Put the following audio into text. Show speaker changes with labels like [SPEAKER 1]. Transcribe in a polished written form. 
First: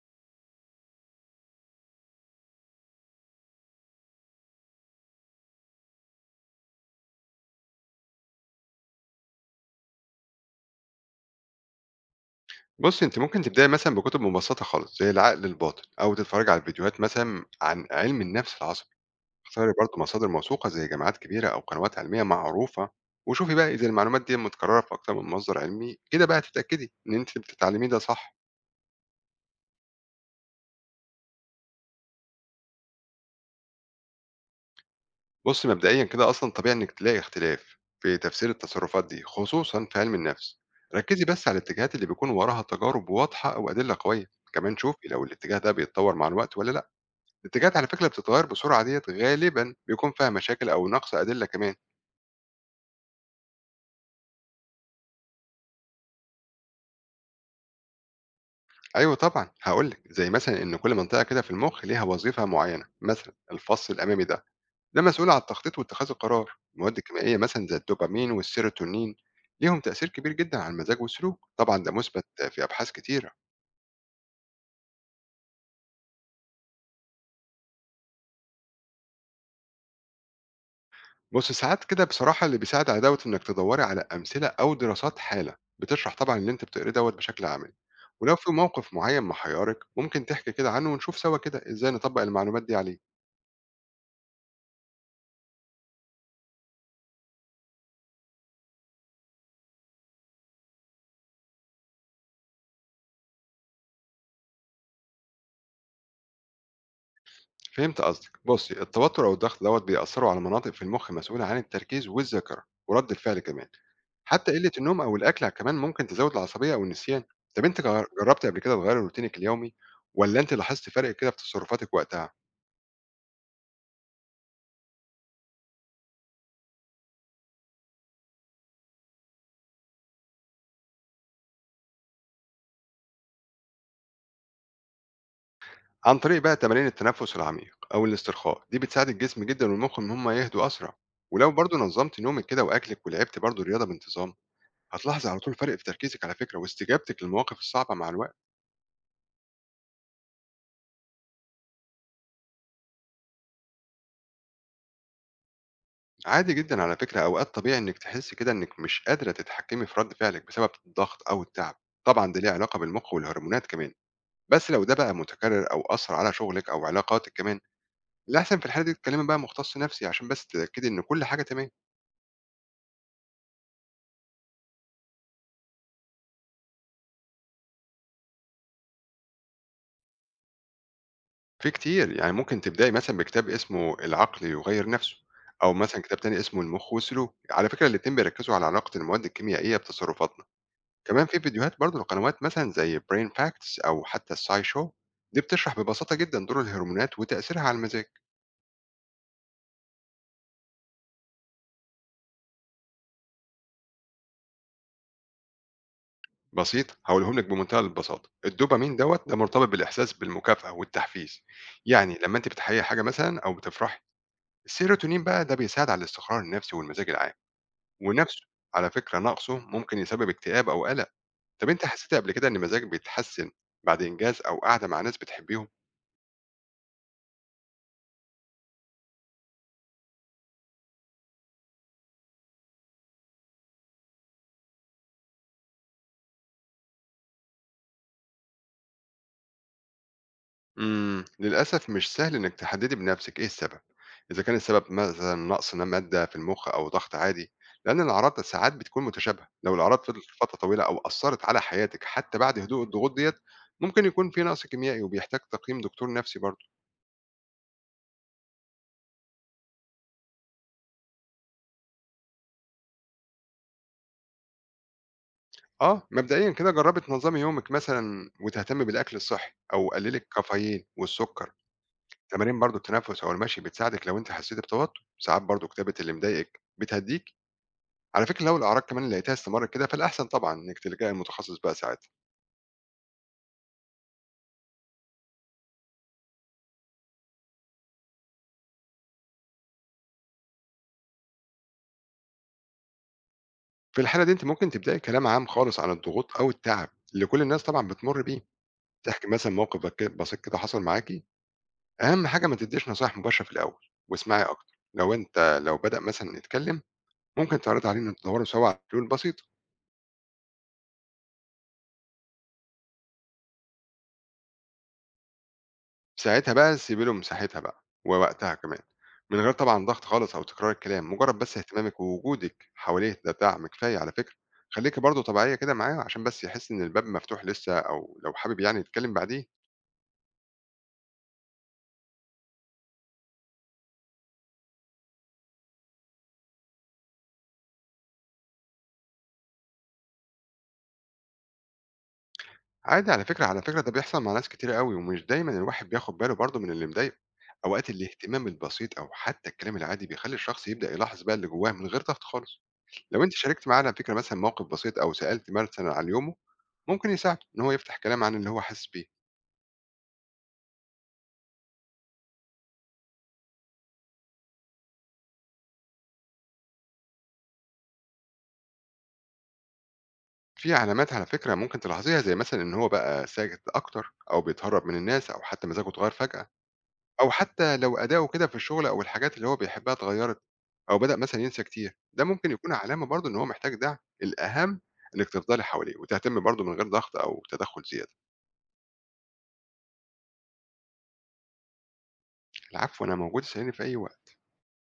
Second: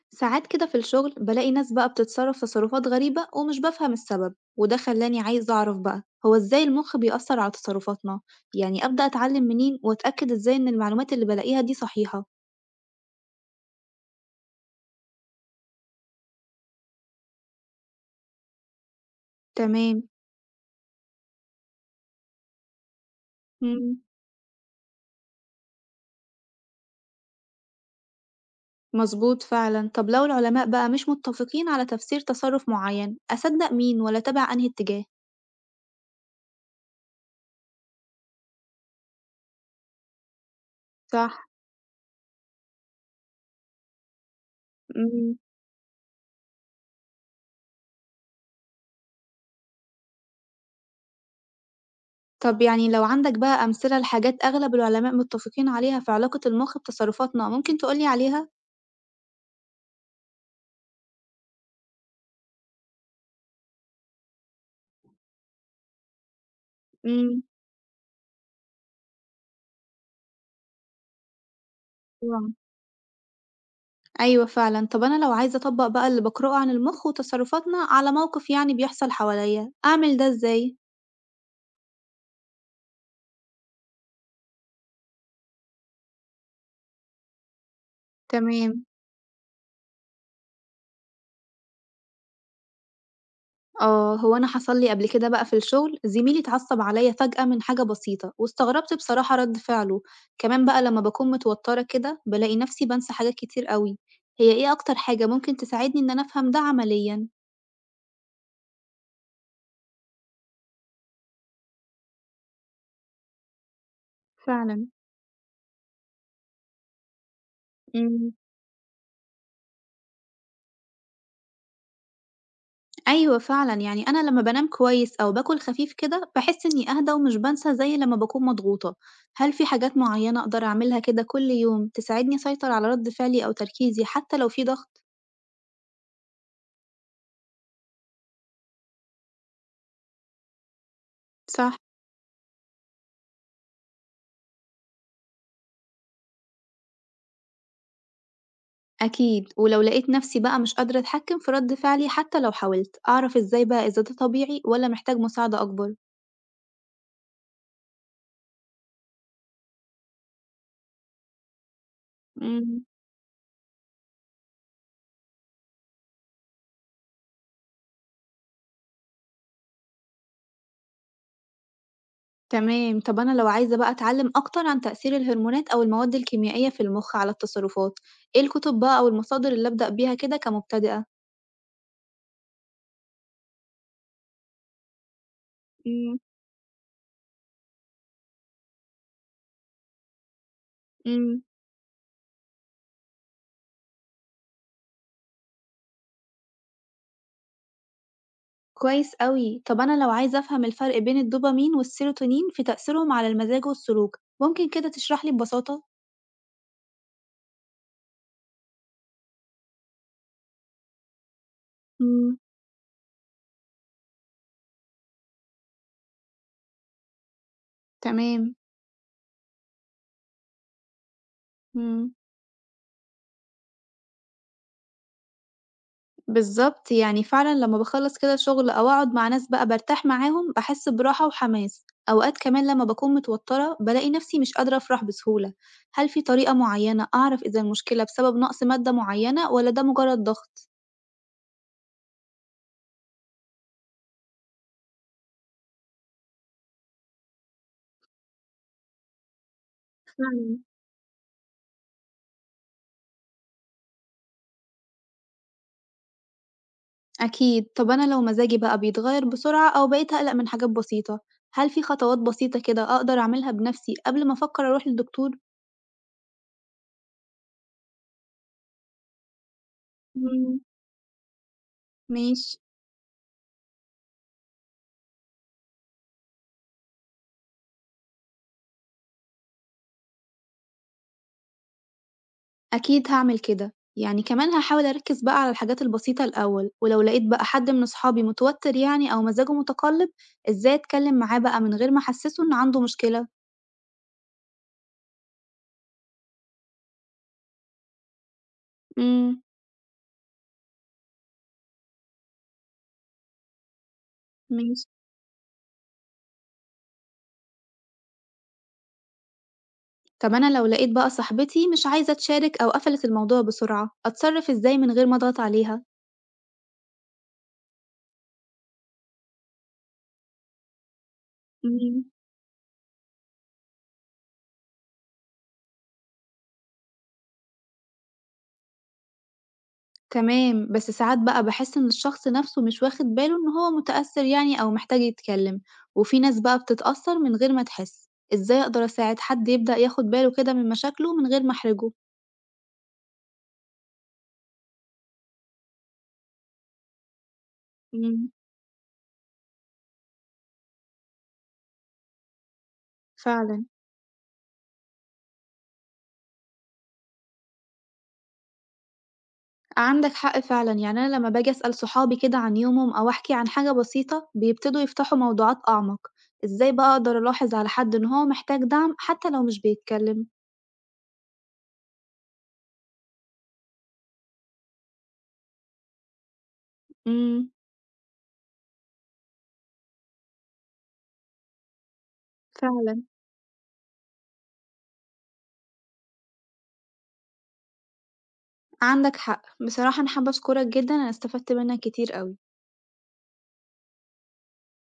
[SPEAKER 1] ساعات كده في الشغل بلاقي ناس بقى بتتصرف تصرفات غريبة ومش بفهم السبب، وده خلاني عايز أعرف بقى هو إزاي المخ بيأثر على تصرفاتنا. يعني أبدأ أتعلم منين وأتأكد إزاي إن المعلومات اللي بلاقيها دي صحيحة؟
[SPEAKER 2] بُصّي، أنتِ ممكن تبدئي مثلًا بكُتب مبسّطة خالص، زي العقل الباطن، أو تتفرّجي على فيديوهات مثلًا عن علم النفس العصبي، اختاري برضه
[SPEAKER 1] تمام.
[SPEAKER 2] مصادر موثوقة زي جامعات كبيرة أو قنوات علمية معروفة، وشوفي بقى إذا
[SPEAKER 1] مم.
[SPEAKER 2] المعلومات دي متكررة في أكتر من مصدر علمي، كده بقى تتأكدي إن أنتِ بتتعلميه ده صح.
[SPEAKER 1] مظبوط فعلا. طب لو العلماء بقى مش متفقين على تفسير تصرف معين، أصدق مين ولا أتابع أنهي اتجاه؟
[SPEAKER 2] بُصّي، مبدئيًا كده أصلًا طبيعي إنِّك تلاقي اختلاف في تفسير التصرفات دي، خصوصًا في علم النفس. ركّزي بس
[SPEAKER 1] صح.
[SPEAKER 2] على الاتجاهات اللي بيكون وراها تجارب واضحة وأدلة قوية، كمان شوفي لو
[SPEAKER 1] مم.
[SPEAKER 2] الاتجاه ده بيتطور مع الوقت والّا لأ. الاتجاهات على فكرة اللي بتتغير بسرعة ديت غالبا بيكون فيها مشاكل أو نقص أدلة كمان.
[SPEAKER 1] طب يعني لو عندك بقى أمثلة لحاجات أغلب العلماء متفقين عليها في علاقة المخ بتصرفاتنا، ممكن تقولي عليها؟
[SPEAKER 2] أيوة طبعا هقولك زي مثلا إن كل منطقة كده في المخ ليها وظيفة معينة، مثلا الفص الأمامي ده مسؤول على التخطيط واتخاذ القرار. المواد الكيميائية
[SPEAKER 1] مم.
[SPEAKER 2] مثلا زي الدوبامين والسيروتونين ليهم تأثير كبير جدا على المزاج والسلوك، طبعا ده مثبت في أبحاث كتير.
[SPEAKER 1] أيوه فعلًا، طب أنا لو عايزة أطبّق بقى اللي باقرأه عن المُخ وتصرفاتنا على موقف يعني بيحصل حواليّا، أعمل ده إزاي؟
[SPEAKER 2] بُصّي، ساعات كده بصراحة اللي بيساعد على دوّة إنِّك تدوّري على أمثلة أو دراسات حالة، بتشرح طبعًا اللي أنتِ بتقريه دوّة بشكل عملي، ولو في
[SPEAKER 1] تمام،
[SPEAKER 2] موقف معيّن محيّرِك ممكن تحكي كده عنه ونشوف سوا كده إزاي نطبّق المعلومات دي عليه.
[SPEAKER 1] آه، هو أنا حصل لي قبل كده بقى في الشغل زميلي اتعصب عليَّ فجأة من حاجة بسيطة، واستغربت بصراحة رد فعله، كمان بقى لمّا باكون متوترة كده بالاقي نفسي بانسى حاجات كتير أوي، هي إيه أكتر حاجة ممكن تساعدني إن أنا أفهم ده عمليًا؟
[SPEAKER 2] فهمت قصدك. بُصّي، التوتر أو الضغط دوّة بيأثّروا على مناطق في المُخ مسؤولة عن التركيز والذاكرة ورَد الفعل كمان، حتى قِلّة
[SPEAKER 1] فعلًا.
[SPEAKER 2] النوم أو الأكل كمان ممكن تزوّد العصبية أو النسيان. طَب أنتِ
[SPEAKER 1] إمم.
[SPEAKER 2] جرّبتِ قبل كده تغيّري روتينِك اليومي والّا أنتِ لاحظتِ فرق كده في تصرُّفاتِك وقتها؟
[SPEAKER 1] أيوه فعلًا، يعني أنا لمّا بانام كويس أو باكل خفيف كده، باحس إني أهدى ومش بانسى زي لمّا باكون مضغوطة. هل في حاجات معيّنة أقدر أعملها كده كل يوم تساعدني أسيطر على رد فعلي أو تركيزي حتى لو في ضغط؟
[SPEAKER 2] عن طريق بقى تمارين التنفس العميق أو الاسترخاء دي بتساعد الجسم جدا والمخ إن هم يهدوا أسرع، ولو برضو
[SPEAKER 1] صح.
[SPEAKER 2] نظمت نومك كده وأكلك ولعبت برضو رياضة بانتظام هتلاحظ على طول فرق في تركيزك على فكرة واستجابتك للمواقف الصعبة مع الوقت.
[SPEAKER 1] أكيد، ولو لقيت نفسي بقى مش قادرة أتحكم في رد فعلي حتى لو حاولت، أعرف إزاي بقى إذا ده طبيعي والّا محتاج مساعدة أكبر؟
[SPEAKER 2] عادي جدا على فكرة، أوقات طبيعي إنك تحس كده إنك مش قادرة تتحكمي في رد فعلك بسبب الضغط أو التعب، طبعا ده ليه علاقة
[SPEAKER 1] امم.
[SPEAKER 2] بالمخ والهرمونات كمان. بس لو ده بقى متكرر أو أثر على شغلك أو علاقاتك كمان، الأحسن في الحالة دي تتكلمي بقى مختص نفسي عشان بس تتأكدي إن كل حاجة تمام.
[SPEAKER 1] تمام، طب أنا لو عايزة بقى أتعلم أكتر عن تأثير الهرمونات أو المواد الكيميائية في المخ على التصرفات، إيه الكتب بقى أو المصادر اللي أبدأ بيها كده كمبتدئة؟
[SPEAKER 2] في كتير، يعني ممكن تبدئي مثلًا بكتاب اسمه العقل يغيّر نَفْسه، أو مثلًا كتاب تاني اسمه المُخ والسلوك، على فكرة الاتنين بيركّزوا على علاقة المواد الكيميائية بتصرفاتنا، كمان في
[SPEAKER 1] إمم.
[SPEAKER 2] فيديوهات برضه لقنوات مثلًا زي brain facts أو حتى الscishow، دي بتشرح ببساطة جدًا دور الهرمونات وتأثيرها على المزاج.
[SPEAKER 1] كويس أوي. طب أنا لو عايزة أفهم الفرق بين الدوبامين والسيروتونين في تأثيرهم على المزاج والسلوك، ممكن كده تشرح لي ببساطة؟
[SPEAKER 2] بسيط هاقولهم لِك بمنتهى البساطة، الدوبامين دوّة ده مرتبط بالإحساس بالمكافأة والتحفيز، يعني
[SPEAKER 1] إمم.
[SPEAKER 2] لمّا أنتِ بتحققي حاجة مثلًا أو بتفرحي، السيروتونين بقى ده بيساعد على الاستقرار النَفْسي والمزاج العام. ونفسه
[SPEAKER 1] تمام.
[SPEAKER 2] على فكرة نقصه ممكن يسبب اكتئاب أو قلق. طب أنت
[SPEAKER 1] إمم.
[SPEAKER 2] حسيت قبل كده إن مزاجك بيتحسن بعد إنجاز أو قعدة مع ناس بتحبيهم؟
[SPEAKER 1] بالضبط. يعني فعلًا لمّا باخلّص كده شغل أو أقعد مع ناس بقى بارتاح معاهم، باحس براحة وحماس. أوقات كمان لمّا باكون متوترة، بالاقي نفسي مش قادرة أفرح بسهولة. هل في طريقة معينة أعرف إذا المشكلة بسبب نقص مادة معينة والّا ده مجرد ضغط؟
[SPEAKER 2] للأسف مش سهل إنك تحددي بنفسك إيه السبب، إذا كان السبب مثلا نقص مادة في المخ أو ضغط عادي، لأن الأعراض ساعات بتكون متشابهة. لو الأعراض فضلت فترة
[SPEAKER 1] فعلًا.
[SPEAKER 2] طويلة أو أثرت على حياتك حتى بعد هدوء الضغوط ديت، ممكن يكون في نقص كيميائي وبيحتاج تقييم دكتور نفسي برضه.
[SPEAKER 1] أكيد، طب أنا لو مزاجي بقى بيتغير بسرعة أو بقيت أقلق من حاجات بسيطة، هل في خطوات بسيطة كده أقدر أعملها بنفسي قبل ما أفكر أروح للدكتور؟
[SPEAKER 2] اه مبدئيا كده جربي تنظمي يومك مثلا وتهتمي بالاكل الصحي او قللي
[SPEAKER 1] مم.
[SPEAKER 2] الكافيين والسكر.
[SPEAKER 1] ماشي.
[SPEAKER 2] تمارين برضه التنفس أو المشي بتساعدِك لو أنتِ حسيتِ بتوتر، ساعات برضه كتابة اللي مضايقِك بتهدّيكِ، على فكرة لو الأعراض كمان لقيتيها استمرت كده فالأحسن طبعًا إنِّك تلجئي لمتخصص بقى ساعتها.
[SPEAKER 1] أكيد هعمل كده، يعني كمان هحاول أركز بقى على الحاجات البسيطة الأول، ولو لقيت بقى حد من أصحابي متوتر يعني أو مزاجه متقلب، إزاي أتكلم معاه بقى من غير ما أحسسه إن عنده مشكلة؟
[SPEAKER 2] في الحالة دي أنتِ ممكن تبدئي كلام عام خالص عن الضغوط أو التعب اللي كل الناس طبعًا بتمُر بيه، تحكي
[SPEAKER 1] امم.
[SPEAKER 2] مثلًا موقف بك بسيط كده حصل معاكِ. أهم حاجة ما تدّيش نصايح مباشرة في الأول واسمعي أكتر،
[SPEAKER 1] ماشي،
[SPEAKER 2] لو بدأ مثلًا يتكلم ممكن تعرضي عليه إنه تدوّروا سوا على حلول بسيطة.
[SPEAKER 1] طب أنا لو لقيت بقى صاحبتي مش عايزة تشارك أو قفلت الموضوع بسرعة، أتصرف إزاي من غير ما أضغط عليها؟
[SPEAKER 2] ساعتها بقى سيبي له مساحتها بقى، ووقتها كمان، من غير طبعًا ضغط خالص أو تكرار الكلام، مجرد بس اهتمامِك
[SPEAKER 1] مم.
[SPEAKER 2] ووجودِك حواليه ده دعم كفاية على فكرة. خليكِ برضه طبيعية كده معاه عشان بس يحس إن الباب مفتوح لسه أو لو حابب يعني يتكلم بعديه.
[SPEAKER 1] تمام، بس ساعات بقى باحس إن الشخص نَفْسه مش واخد باله إن هو متأثّر يعني أو محتاج يتكلّم، وفي ناس بقى بتتأثّر من غير ما تحس، إزاي أقدر أساعد حد يبدأ ياخد باله كده من مشاكله من غير ما أحرجه؟
[SPEAKER 2] عادي على فكرة، ده بيحصل مع ناس كتيرة أوي ومش دايمًا الواحد بياخد باله برضه من اللي مضايقه. أوقات
[SPEAKER 1] إمم.
[SPEAKER 2] الاهتمام البسيط أو حتى الكلام العادي بيخلّي الشخص يبدأ يلاحظ بقى اللي جواه من غير ضغط خالص. لو أنتِ
[SPEAKER 1] فعلًا.
[SPEAKER 2] شاركتِ معاه على فكرة مثلًا موقف بسيط أو سألتِ مثلًا عن يومه، ممكن يساعده إن هو يفتح كلام عن اللي هو حاسس بيه.
[SPEAKER 1] عندك حق فعلًا، يعني أنا لمّا باجي أسأل صحابي كده عن يومهم أو أحكي عن حاجة بسيطة، بيبتدوا يفتحوا موضوعات أعمق. إزاي بقى أقدر ألاحظ على حد إن هو محتاج دعم حتى لو مش بيتكلّم؟
[SPEAKER 2] في علامات على فكرة ممكن تلاحظيها زي مثلًا إن هو بقى ساكت أكتر أو بيتهرب من الناس أو حتى مزاجه اتغيّر فجأة، أو
[SPEAKER 1] إمم.
[SPEAKER 2] حتى لو أداؤه كده في الشغل أو الحاجات اللي هو بيحبها اتغيّرت، أو بدأ مثلًا ينسى كتير، ده ممكن يكون
[SPEAKER 1] فعلًا.
[SPEAKER 2] علامة برضه إن هو محتاج دعم. الأهم إنِّك تفضلي حواليه وتهتمي برضه من غير ضغط أو تدخُّل زيادة.
[SPEAKER 1] عندك حق، بصراحة أنا حابة أشكرك جدًا، أنا استفدت منّك كتير أوي.
[SPEAKER 2] العفو، أنا موجود، اسأليني في أي وقت.